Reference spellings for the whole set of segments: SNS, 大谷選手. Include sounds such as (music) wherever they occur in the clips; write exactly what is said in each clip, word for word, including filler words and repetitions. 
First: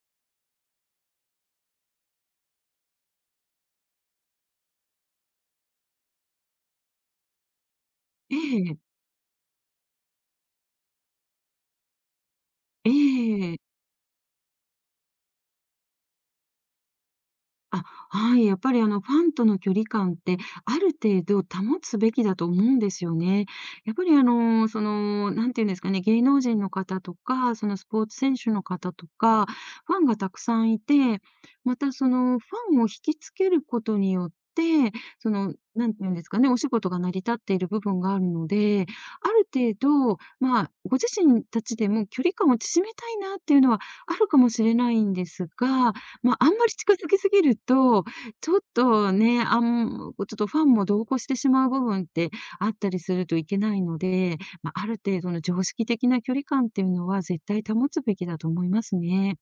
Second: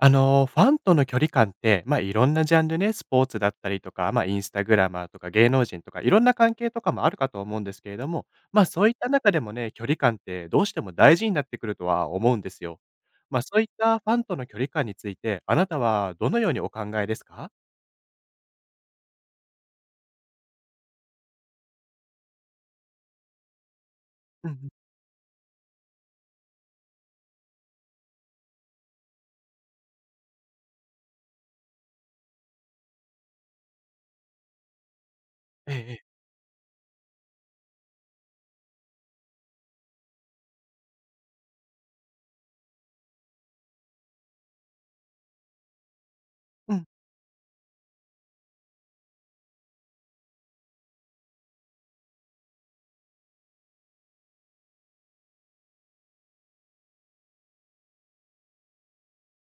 あの、ファンとの距離感って、ま、あいろんなジャンルね、スポーツだったりとか、ま、あインスタグラマーとか芸能人とか、いろんな関係とかもあるかと思うんですけれども、えま、あえ、そういった中でもね、距離感ってどうしても大事になってくるとは思うんですよ。えま、あそえ。ういったファンとの距離感について、あなたはどのようにお考えですか？あ、はい、やっぱりあの、ファンとの距離感って、ある程度保つべきだと思うんですよね。やっぱりあうんうん。の、その、なんていうんですかね、芸能人の方とか、そのスポーツ選手の方とか、ファンがたくさんいて、またその、ファンを引きつけることによって、その、ええなえんてえ。いうんですかね、お仕事が成り立っている部分があるので、ある程度、まあ、ご自身たちでも距離感を縮めたいなっていうのはあるかもしれないんですが、まあ、あんまりうん近づきすぎると、ちょっとね、あんちょっとファンも同行してしまう部分ってあったりするといけないので、まあ、ある程度の常識的な距離感っていうのは絶対保つべきだと思いますね。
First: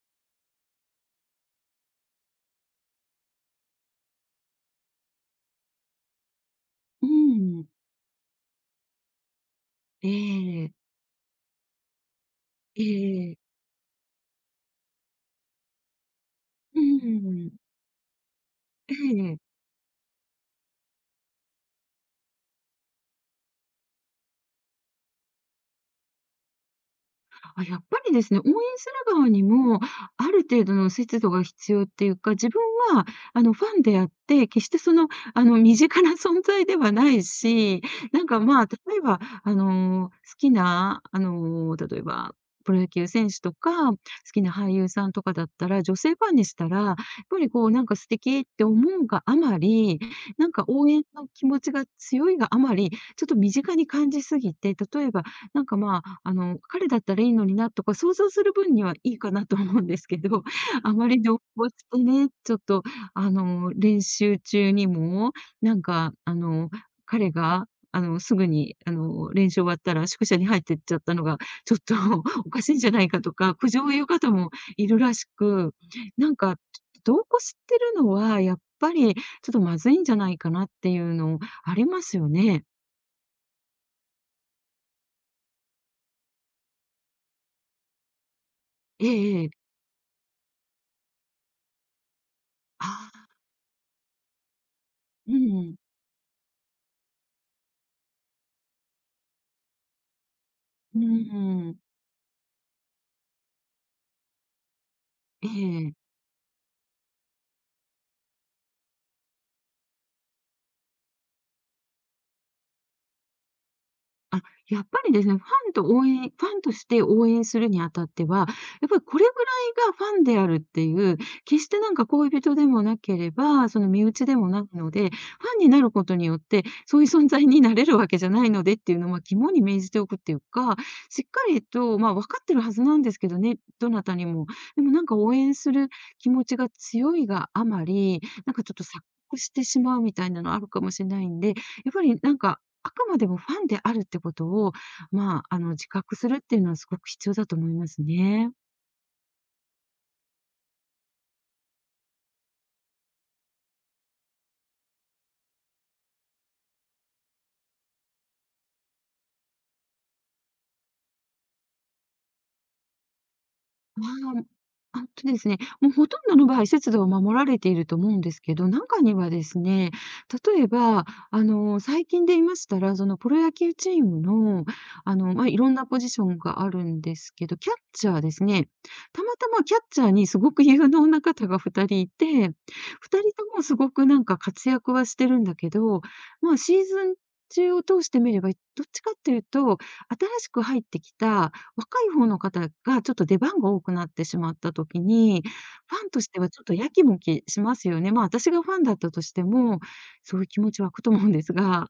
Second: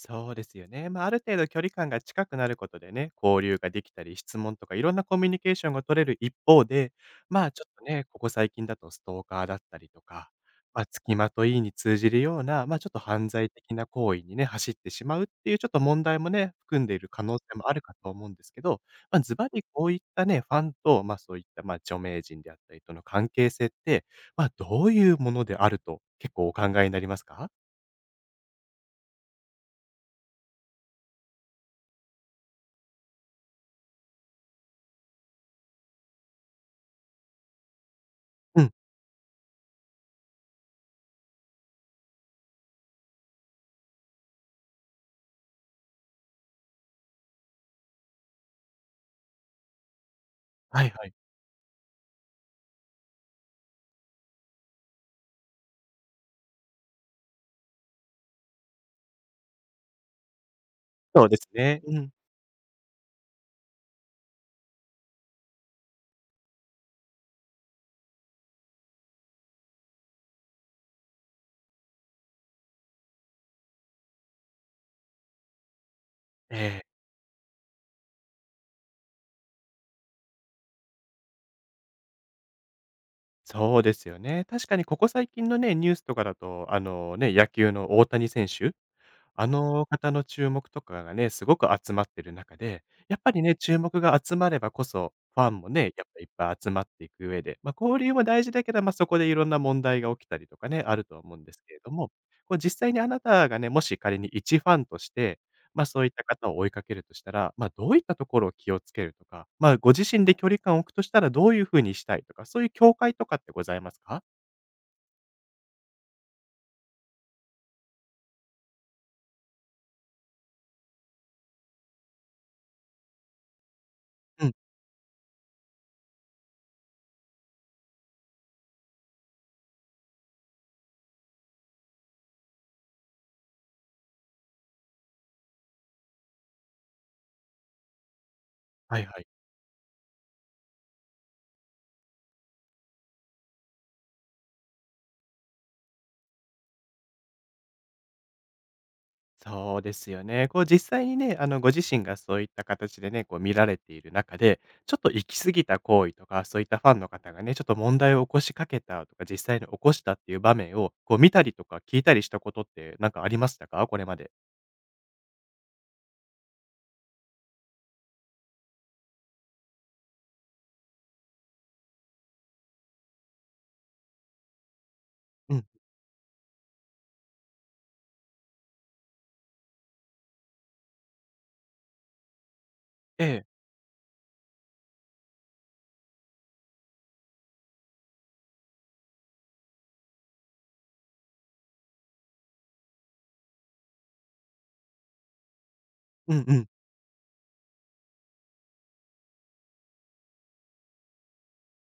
そうですよね。まあ、ある程度距離感が近くなることでね、交流ができたり、質問とかいろんなコミュニケーションが取れる一方で、うまあ、ちょん。っとね、ここ最近だとストーカーだったりとえか、え。まあ、付きまといに通じるような、まあ、えちょっと犯え。罪的な行為にね、走ってしまうっていうちょっと問題もね、含うんでいる可能性ん。もあるかと思うんですけど、えまあ、ズえ、バリこういったね、ファンと、まあ、そういった、まあ、著名人であったりとの関係性って、まあ、どういうものであると結構お考えになりますか。あ、やっぱりですね、応援する側にも、ある程度の節度が必要っていうか、自分は、あの、ファンであって、決してその、あの、身近な存在ではないし、なんか、うまあ、ん。例えば、あの、好きな、あの、例えば、プロ野球選手とか、好きな俳優さんとかだったら、女性ファンにしたら、やっぱりこう、なんか素敵って思うがあまり、なんかは応い援はい。の気持ちが強いがあまり、ちょっと身近に感じすぎて、例えばなんか、まあ、あの、彼だったらいいのになとか想像する分にはいいかなと思うんですけど、(laughs) あまりそう度ですを越ね。してうん。ね、ちょっと、あの、練習中にも、なんか、あの、彼が、あの、すぐに、あの、練習終わったら宿舎に入ってっちゃったのが、ちょっと (laughs) おかしいんじゃないかとか、苦情を言う方もいるらしく、なんか、ええ、度こ知してるのはやっぱりちょっとまずいんじゃないかなっていうのありますよね。そうですよね。確かにここ最近のね、ニュースとかだと、あのね、野球の大谷選手、あええ、の方の注目とかがね、すごく集まってる中で、あやっあ、ぱりね、注目が集まればこそ、うファンもん。ね、やっぱいっぱい集まっていく上で、まあ、交流も大事だけど、まあ、そこでいろんな問題が起きたりとかね、あうーるとは思うんですけん、れども、こう実際にあなたがね、もし仮に一ファンとして、えまあ、え。そういった方を追いかけるとしたら、まあ、どういったところを気をつけるとか、まあ、ご自身で距離感を置くとしたらどういうふうにしたいとか、そういう境界とかってございますか？あ、やっぱりですね、ファンと応援ファンとして応援するにあたっては、やっぱりこれぐらいがファンであるっていう、決してなんか恋人でもなければ、その身内でうもん、ないので、ファンになることによって、そういう存在になれるわけじゃないのでっていうのは肝に銘じておくっていうか、しっかりと、まあ、分かってるはずなんですけどね、どなたにも。でもなんか応援する気持ちが強いがあまり、なんかちょっとは錯いはい。覚してしまうみたいなのあるかもしれないんで、やっぱりなんかあくまでもファンであるってことを、まあ、あの、自覚するっていうのはすごく必要だと思いますね。そうですよね。こう実際にね、あのご自身がそういった形でね、こう見られている中で、ちょっと行き過ぎた行為とか、そういったファンの方がね、ちょっと問題を起こしかけたとか、実際に起こしたっていう場面を、こう見たりとか聞いたりしたことってなんかありましたか？こあれまで。あ、あとですね、もうほとんどの場合、節度を守られていると思うんですけど、中にはですね、例えば、あの、最近で言いましたら、そのプロ野球チームの、あの、まあ、ういん。ろんなポジションがあるんですけど、キャッチャーですね。たまたまキャッチャーにすごく有能な方がふたりいて、ふたりえとえ。もすごくなんか活躍はしてるんだけど、まあ、シーズン中を通してみれば、どっちかっていうと、新しく入ってきた若い方の方がちょっと出番が多くなってしまった時に、ファンとしうてんはうちょっん。とやきもきしますよね。まあ、私がファンだったとしても、そういう気持ち湧くと思うんですが。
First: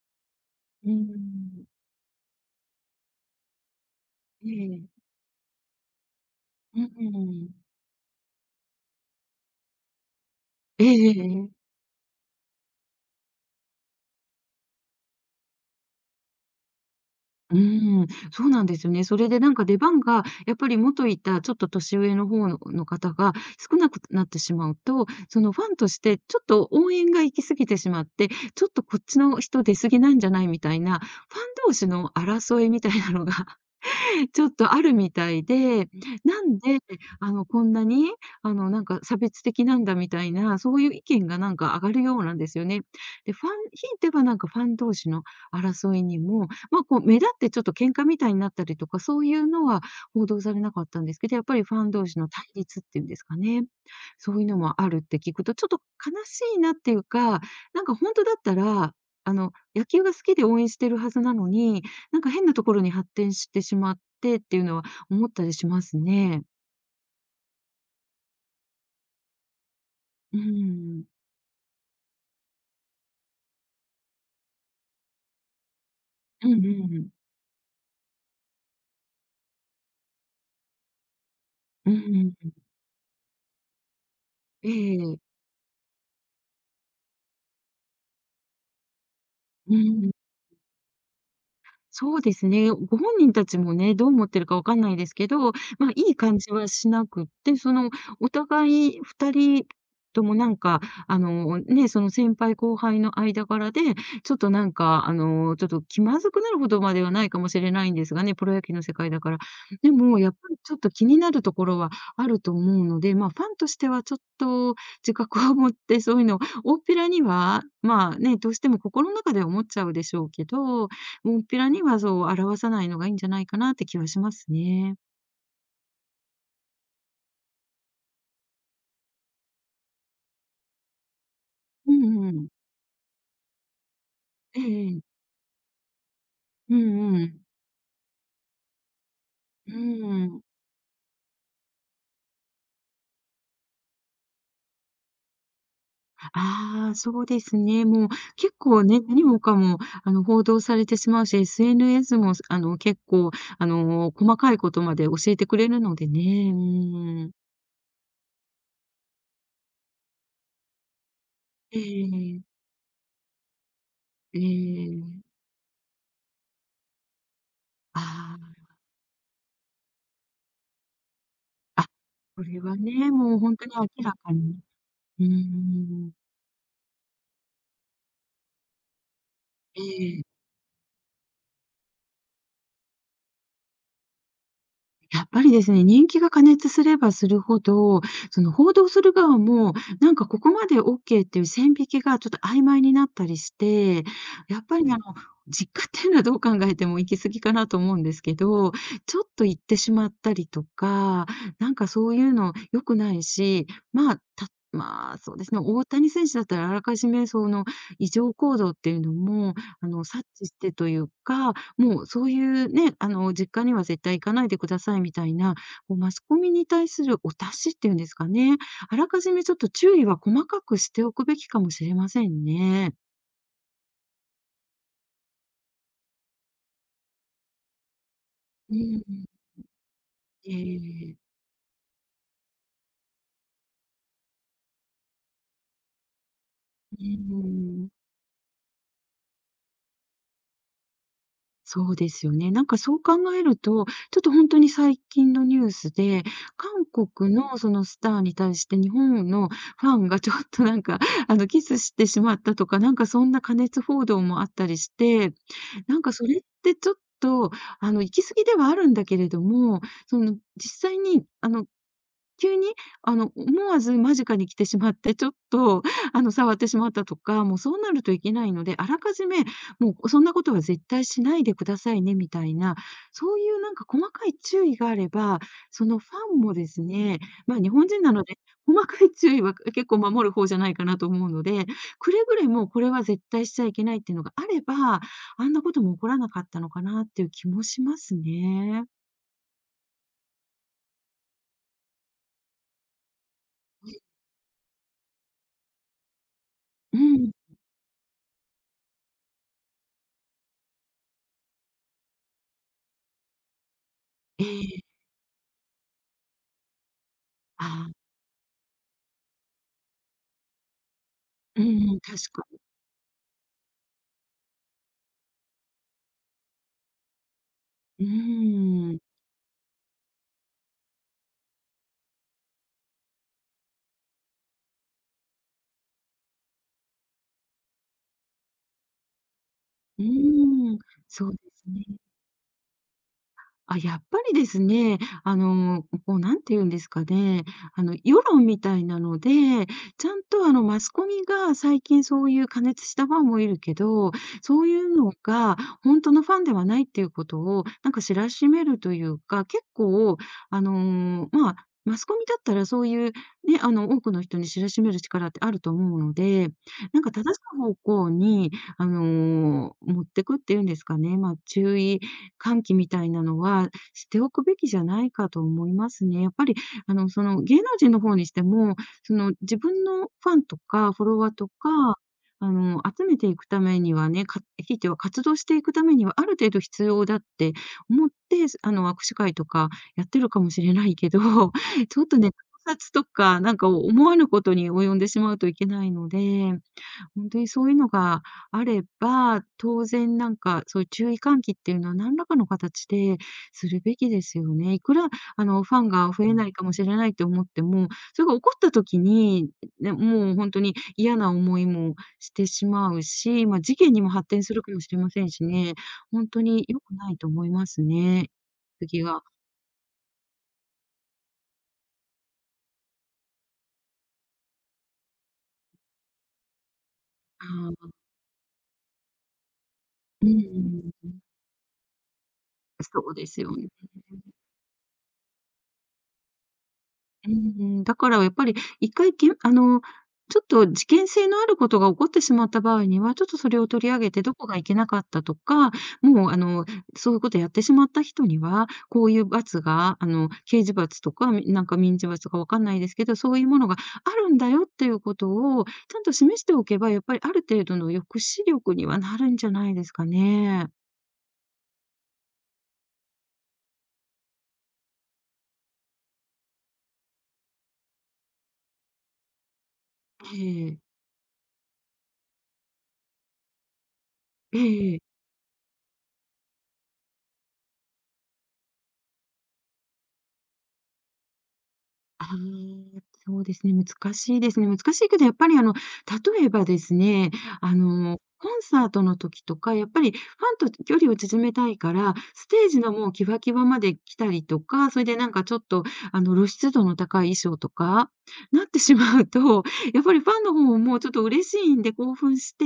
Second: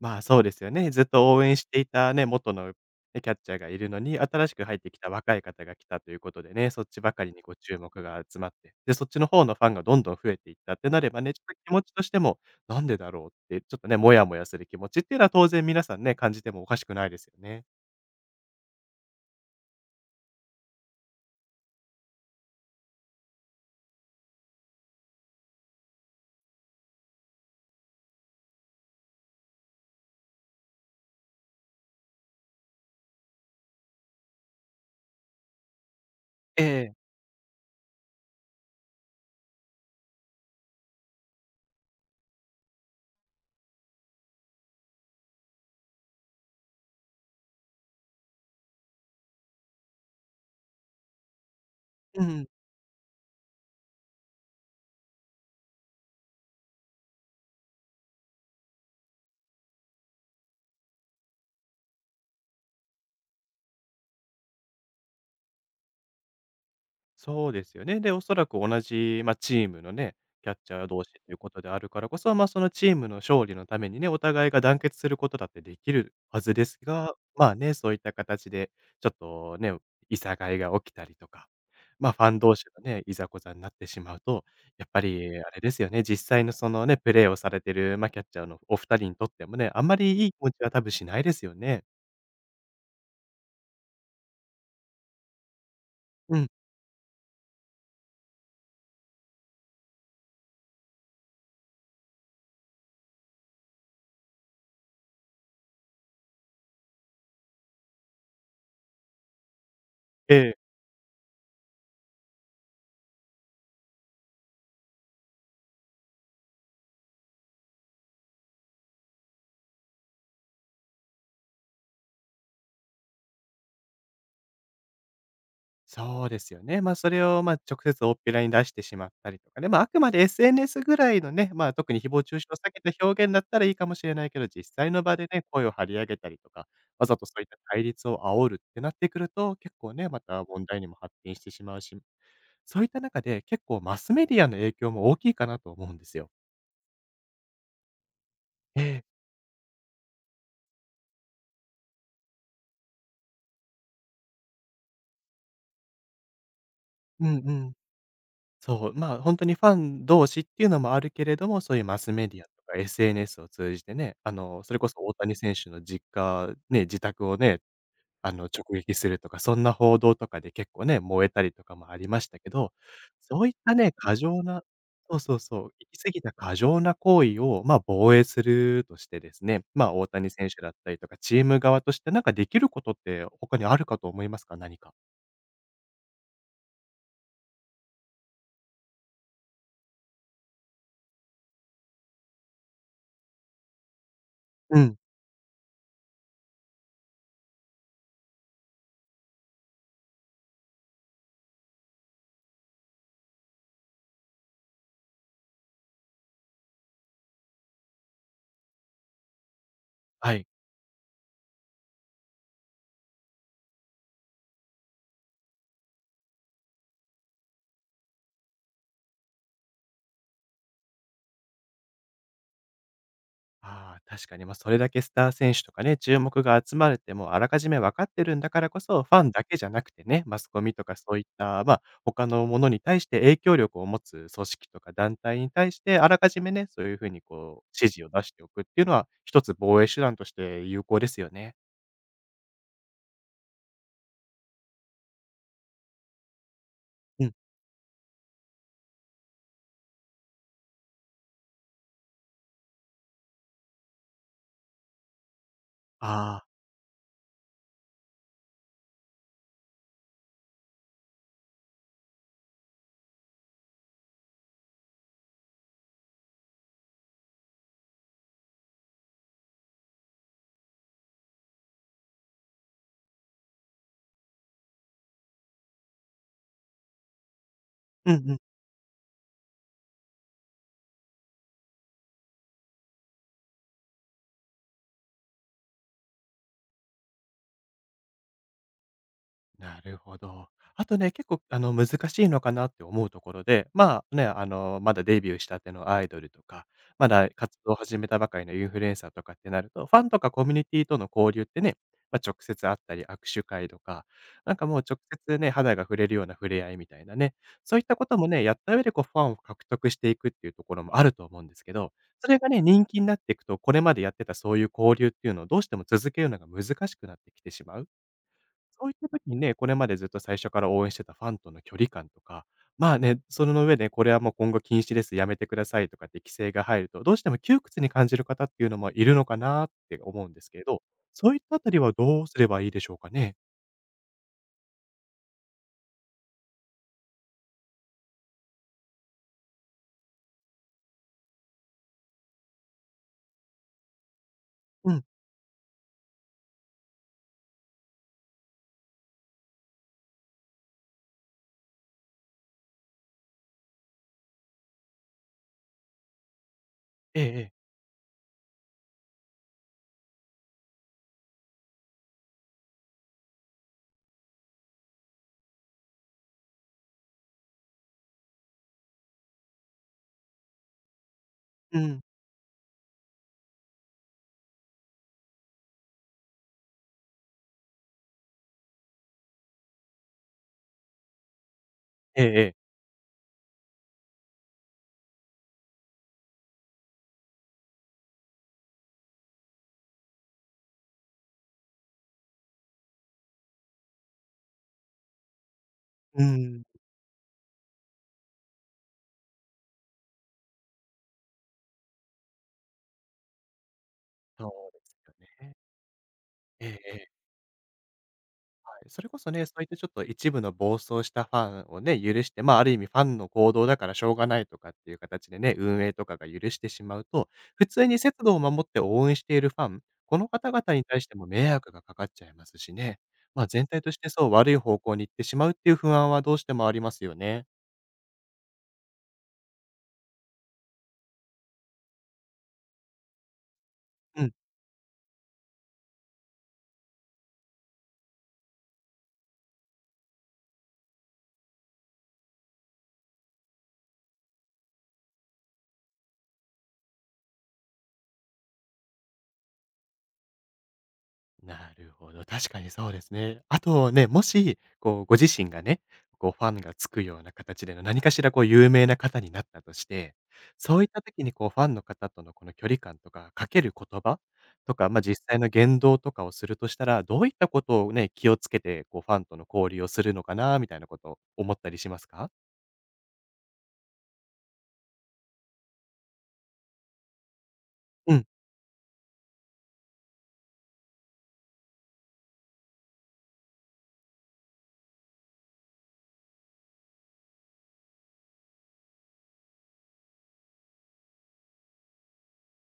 まあ、そうですようね。ーずっと応援しん。ていたね、元の、ね、キャッチャーがいるのに、新えしく入ってきえ。た若い方が来たということでね、うそっんちうばんうかりにこうん。注目が集まって、で、そっちの方のファンがどんどん増えていったっええてなれええばね、えちょっとえ。気持ちとしても、なんでだろうって、ちょっとね、モヤモヤする気持ちっていうのは当然皆さんね、感じてもおかしくないですようね。ーん、そうなんですよね。それでなんか出番が、やっぱり元いたちょっと年上の方のの方が少なくなってしまうと、そのファンとしてちょっと応援が行き過ぎてしまって、ちょっとこっちの人出過ぎなんじゃないみたいな、ファン同士の争いみたいなのがちょっとあるみたいで、なんえで、え。あの、こんなに、あの、なんか差別的なんだみたいな、そういう意見がなんか上がるようなんですよね。で、ファンひいてはなんかファン同士の争いにも、まあ、こう目立ってちょっと喧嘩みたいになったりとか、そういうのは報道されなかったんですけど、やっぱりファン同士うのんう対ん。立っていうんですかね、そういうのもあるって聞くと、ちょっと悲しいなっていうか、なんか本当だったら、あの、野球が好きで応援してるはずなのに、なんか変なところに発展してしまってっていうのは思ったりしますね。そうですよね。で、おそらく同じ、まあ、チームのね、うキャッチャー同ん。士ということであるからこそ、ま、あそのチームの勝利のためにね、お互いが団結することだってできるはうずんうでんすうん。が、まあね、そういった形でちょっとね、いさかいが起きたりとか、うま、あファんンうん。同士がね、いざこざになってしまうと、えやっぱりえ。あれですよね、実際のそのね、プレーをされてる、まあ、キャッチャーのお二人にとってもね、うあんまんうん。りいい気持ちは多分しないですよね。そうですね。ご本人たちもね、どう思ってるかわかんないですけど、まあ、いいう感ん、じはしなくって、その、お互いふたりともなんか、あの、ね、その先輩後輩の間柄で、ちょっとなんか、あの、ちょっと気まずくなるほどまではないかもしれないんですがね、プロ野球の世界だから。でも、やっえぱりえ。ちょっと気になるところはあると思うので、まあ、ファンとしてはちょっと自覚を持って、そういうのを大っぴらには、まあね、どうしても心の中では思っちゃうでしょうけど、もっぺらにはそう表さないのがいいんじゃないかなって気はしますね。そうですよね。まあ、それを、まあ、直接おっぴらに出してしまったりとかね。まあ、あくまで エスエヌエス ぐらいのね、まあ、特うに誹ん謗う中傷ん。を避けた表現だったらいいかもしれないけど、実際のええ。場でね、声を張り上げたりとか、うわんざうとそうん。いった対立を煽るってなってくると、う結ー構ね、まん。た問題にも発展してしまうし、そういった中で結構マスメディアの影響も大きいかなと思うんですよ。ああ、そうですね。もう結え構ね、え。何もかも、あの、報道されてしまうし、エスエヌエス も、あの、結構、あの、細かいことまで教えてくれるのでね。ううーんん。うんそう、まあ、本当にファン同士っていうのもあるけれども、そうえいうマスメデえィアとええ、か エスエヌエス を通じてね、あの、それこそ大谷選手の実家、ね、自宅をね、あの、あ直撃するとか、そんな報道とかで結構ね、燃えたりとかあ。あ、もありましたこけれど、はね、もうそういっ本当にたね、明ら過か剰に。な、そううーそうそう、行き過ん。ぎた過剰な行為を、まあ、防衛するとしてですね、えまあ、大え。谷選手だったりとか、チーム側としてなんかできることって他にあるかと思いますか？何か。やっぱりですね、人気が過熱すればするほど、その報道する側も、なんかここまで OK っていう線引きがちょっと曖昧になったりして、やっうぱりあん、の、実家っていうのはどう考えても行き過ぎかなと思うんですけど、ちょっと行ってしまったりとか、なんかそういうの良くないし、まあ、たまあそうですね、大谷選手だったらあらかじめその異常行動っていうのも、あの、察はい。知してというか、もうそういうね、あの、実家には絶対行かないでくださいみたいな、こうマスコミに対するお達しっていうんですかね。あらかじめちょっと注意は細かくしておくべきかもしれませんね。ああ、確かに、まあ、それだけスター選手とかね、注目が集まれてもうあらかじめ分かってるんだからうこそ、ファん。ンだけじゃなくてね、マスコミとかそえういっえ。た、まあ、他のものに対して影響力を持つ組織とか団体に対して、あらかじめね、そういうう風にこうん。指示を出しておくっていうのは、一つ防衛手段として有効ですよね。そうですよね。なんかそう考えると、ちょっと本当に最近のニュースで、韓う国ん。のそのスターに対して日本のファンがちょっとなんか、あの、キスしてしまったとか、なんかそんな過熱報道もあったりしてなんかそれっああ。てちょっと、あの、行き過ぎではあるんだけれども、その実際にあの急に、あの、思わず間近に来てしまって、ちょっと、あの、触ってしまったとか、もうそうなるといけないので、あらかじめ、もうそんなことは絶対しないでくださいね、みたいな、そういうなんか細かい注意があれば、そのファンもですね、まあ、日本人うなのんうで、ん細かい注意は結構守る方じゃないかなと思うので、くれぐれもこれは絶対しちゃいけないっていうのがあれば、あんなことも起こらなかったのかなっていう気もしますね。なるほど。あとね、結構あの難しいのかなって思うところで、まあね、あの、まだデビューしたてのアイドルとか、うまだん。活動を始めたばかりのインフルエンサーとかってなると、ファンとかコミュニティとの交流ってね、まあ、直接会ったり握手会とか、えなんかもうえ。直接ね、肌が触れるような触れ合いみたいなね、そういっああ、たこともね、やった上でこうファンを獲得していくっていうところもあると思うんでうすんけど、うん、確それかがね、人気になっていくと、これまでやってたそういう交流っていうのをどうしても続けるのが難しくなってきてしまう。うーそういっん、た時にね、これまでずっと最初から応援してたファンとの距離感とか、まあね、その上でこれはもう今後禁止です、やめてくださいとかって規制が入ると、どうしても窮屈に感じる方っていうのもいるのかなってう思うんですけれーん、ど、そそうういでったあすたりね。はどうすればいいでしょうかね？あ、やっぱりですね、あの、こう、なんて言うんですかね、あの、世論みたいなので、ちゃんと、あの、マスコミが最近そういう過熱したファンもいるけど、そういううん、のが本当のファンではないっていうことを、なんか知らしめるというか、結構、あの、まあ、マスコミだったらそういうね、あの、多くの人に知らしめる力ってあると思うので、なんかええ正えしえ、い方向に、あの、持ってくっていうんですかね、まあ、注意喚起みたいなのはしておくべきじゃないかと思いますね。やっぱり、あの、その、芸能人の方にしても、その、自分のファンとかフォロワーとうか、ん、あの、集めていくためにはね、かひいては活動していくためにはある程度必要だって思って、すあの、握手会とかやってるかもしれないけど、(laughs) ちょっとええね、考ええ、察とか、なんか思わぬことに及んでしまうといけないので本当にそういうのがあれば、当然なんか、そういう注意喚起っていうのは何らかの形でするべきですよね。いくら、あの、ファンがう増えないん、かもしれないと思っても、それが起こった時に、ね、もう本当に嫌な思いもしてしまうし、まあ、事件にも発展そするうかでもしれすまよせんしね。ね、本当にええ良くえないえ。と思いますね。そ次れこがそね、そういったちょっと一部の暴走したファンをね、許して、まあ、ある意味ファンの行動だからしょうがないとかっていう形でね、運営とかが許してしまうと、普通あに節度を守って応援しているファン、こーの方々に対しうん。ても迷惑がかかっちゃいますしね。そうですまあ、よ全ね。体としてそう悪い方向に行ってしまうっていう不安はどうしてもありますようんね。うん、だからやっぱり一回きんあの、ちょっと事件性のあることが起こってしまった場合には、ちょっとそれを取り上げうて、ん。どこがいけなかったとか、もうあの、そういうことやってしまった人には、こういう罰が、あの、刑事罰とか、みなんか民事罰かわかんないですけど、そういうものがあるんだよっていうことを、ちゃんと示しておけば、やっぱりある程度の抑止力にはなるんじゃないですかね。なるほど、確かにそうですね。あとね、もし、こう、ご自身がね、こう、ファンがつくような形での何かしらこう、有名な方になったとして、えそういっえ。た時にこう、ファンの方とのこの距離感とか、かける言葉とか、まえあ、え実際の言動とかをするとしたら、どういったことをね、気をつけて、こう、ファンとの交流をするのかなみたいなこと、を思ったりしますあか？ー、そうですね、難しいですね。難しいけど、やっぱりあの、例えばですね、あうの、ん、コンサートの時とか、やっぱりファンと距離を縮めたいから、ステージのもうキワキワまで来たりとか、それでなんかちょっとあの露出度の高い衣装とか、なってしまうと、やっぱりファンの方ももうちょっと嬉しいんで興奮して、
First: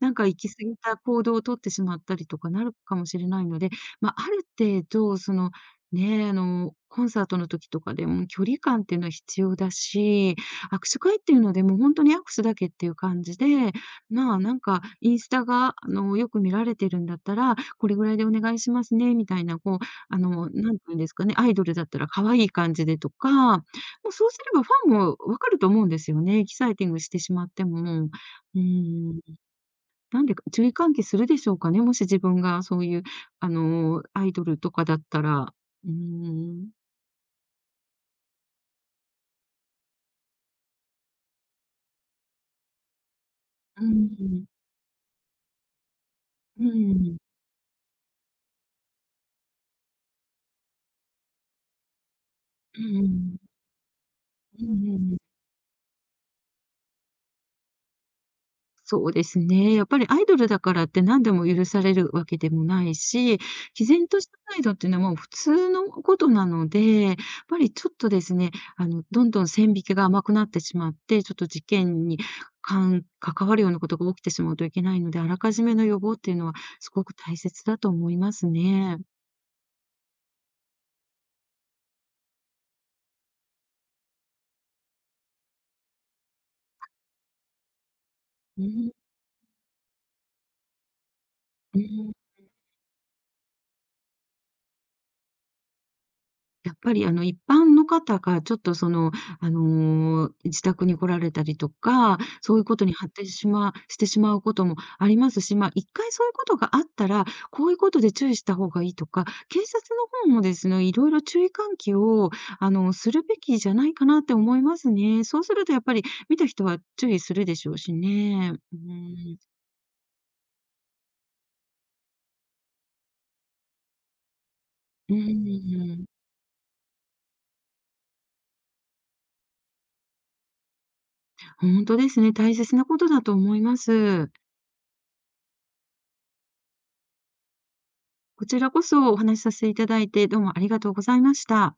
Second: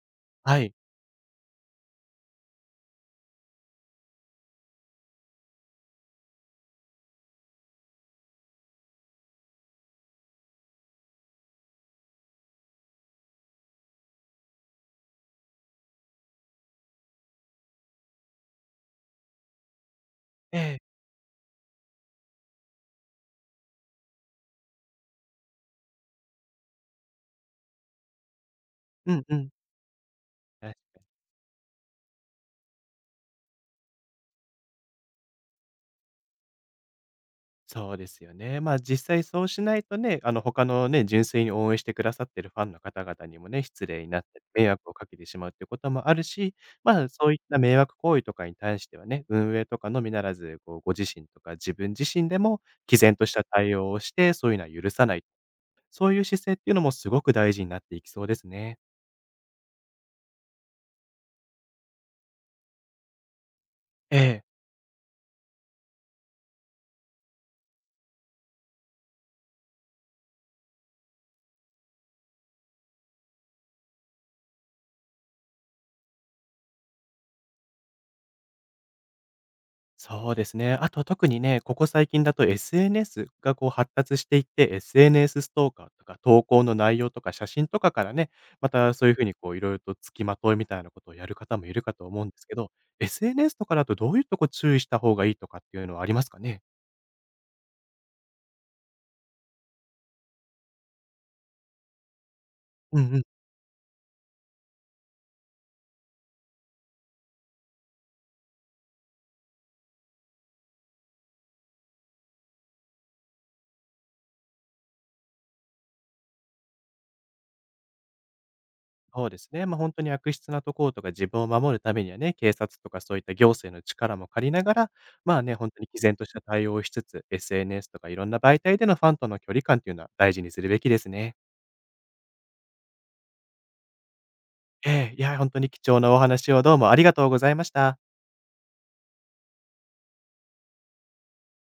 なんか行き過はい。ぎた行動をとってしまったりとかなるかもしれないので、まあ、ある程度そのねえ、あの、コンサートの時とかでも距離感っていうのは必要だし、握手会っていうのでもう本当に握手だけっていう感じで、まあ、なんかインスタが、あの、よく見られてるんだったら、これぐらいでお願いしますねみたいな、こう、あの、え何え。て言うんですかね、アイドルだったら可愛い感じでとか、もうそうすればファンも分かると思うんですよね、エキサイティングしてしまっても。うーうん。んうん。なんでか注意喚起するでしょうかね、もし自分がそういう、あの、アイドルとかだったら。うーそうですよね。まあ、実際そうしないとね、あの、他のね、純粋に応援してくださってるファンの方々にもね、失礼になってん迷惑をかけてしまうっていうこともあるし、まあ、そういった迷惑行為とかに対してはね、運営とかのみならず、こう、ご自身とか自分自身でも、毅然とした対応をして、そういううのん。はう許んうんうさんなうい。んそういう姿勢っていうのもすごく大事になっていきそうですね。そうですね。やっぱりアイドルだからって何でも許されるわけでもないし、毅然えとしたえ。態度っていうのはもう普通のことなので、やっぱりちょっとですね、あの、どんどん線引きが甘くなってしまって、ちょっと事件に関関わるようなことが起きてしまうといけないので、あらかじめの予防っていうのはすごく大切だと思いますね。そうですね。あと特にね、ここ最近だと エスエヌエス がこう発達していって、エスエヌエス スエヌエスストーカーとか投稿の内容とか写真とかからね、うまん、たそういうふうにこういろいろと付きまといみたいなことをやる方もいうるかとん。思うんですけど、エスエヌエス とかだとどういうとこ注意した方がいいとかっていうのはありますかね？やっぱりあの一般の方がちょっとその、あの、自宅に来られたりとか、そういうことにうん発うん。展しましてしまうこともありますし、ま、一回そういうことがあったら、こういうことで注意した方がいいとか、警察の方もですね、いろいろ注意喚起を、あの、するべきじゃないかなって思いますね。そうするとやっぱり見た人は注意するでしょうしね。うそうでん。すね。ま、あ本当に悪質なところとか自分を守るためにはね、警察とかそういった行政の力も借りながら、うまあね、本当に毅ん。然とした対応をしつつ、エスエヌエス とかいろんな媒体でのファンとの距離感っていうのは大事にするべきですね。本当ですね、大切なことだと思います。ええ、いや、本当に貴重なお話をどうもありがとうございました。こちらこそお話しさせていただいて、どうもありがとうございました。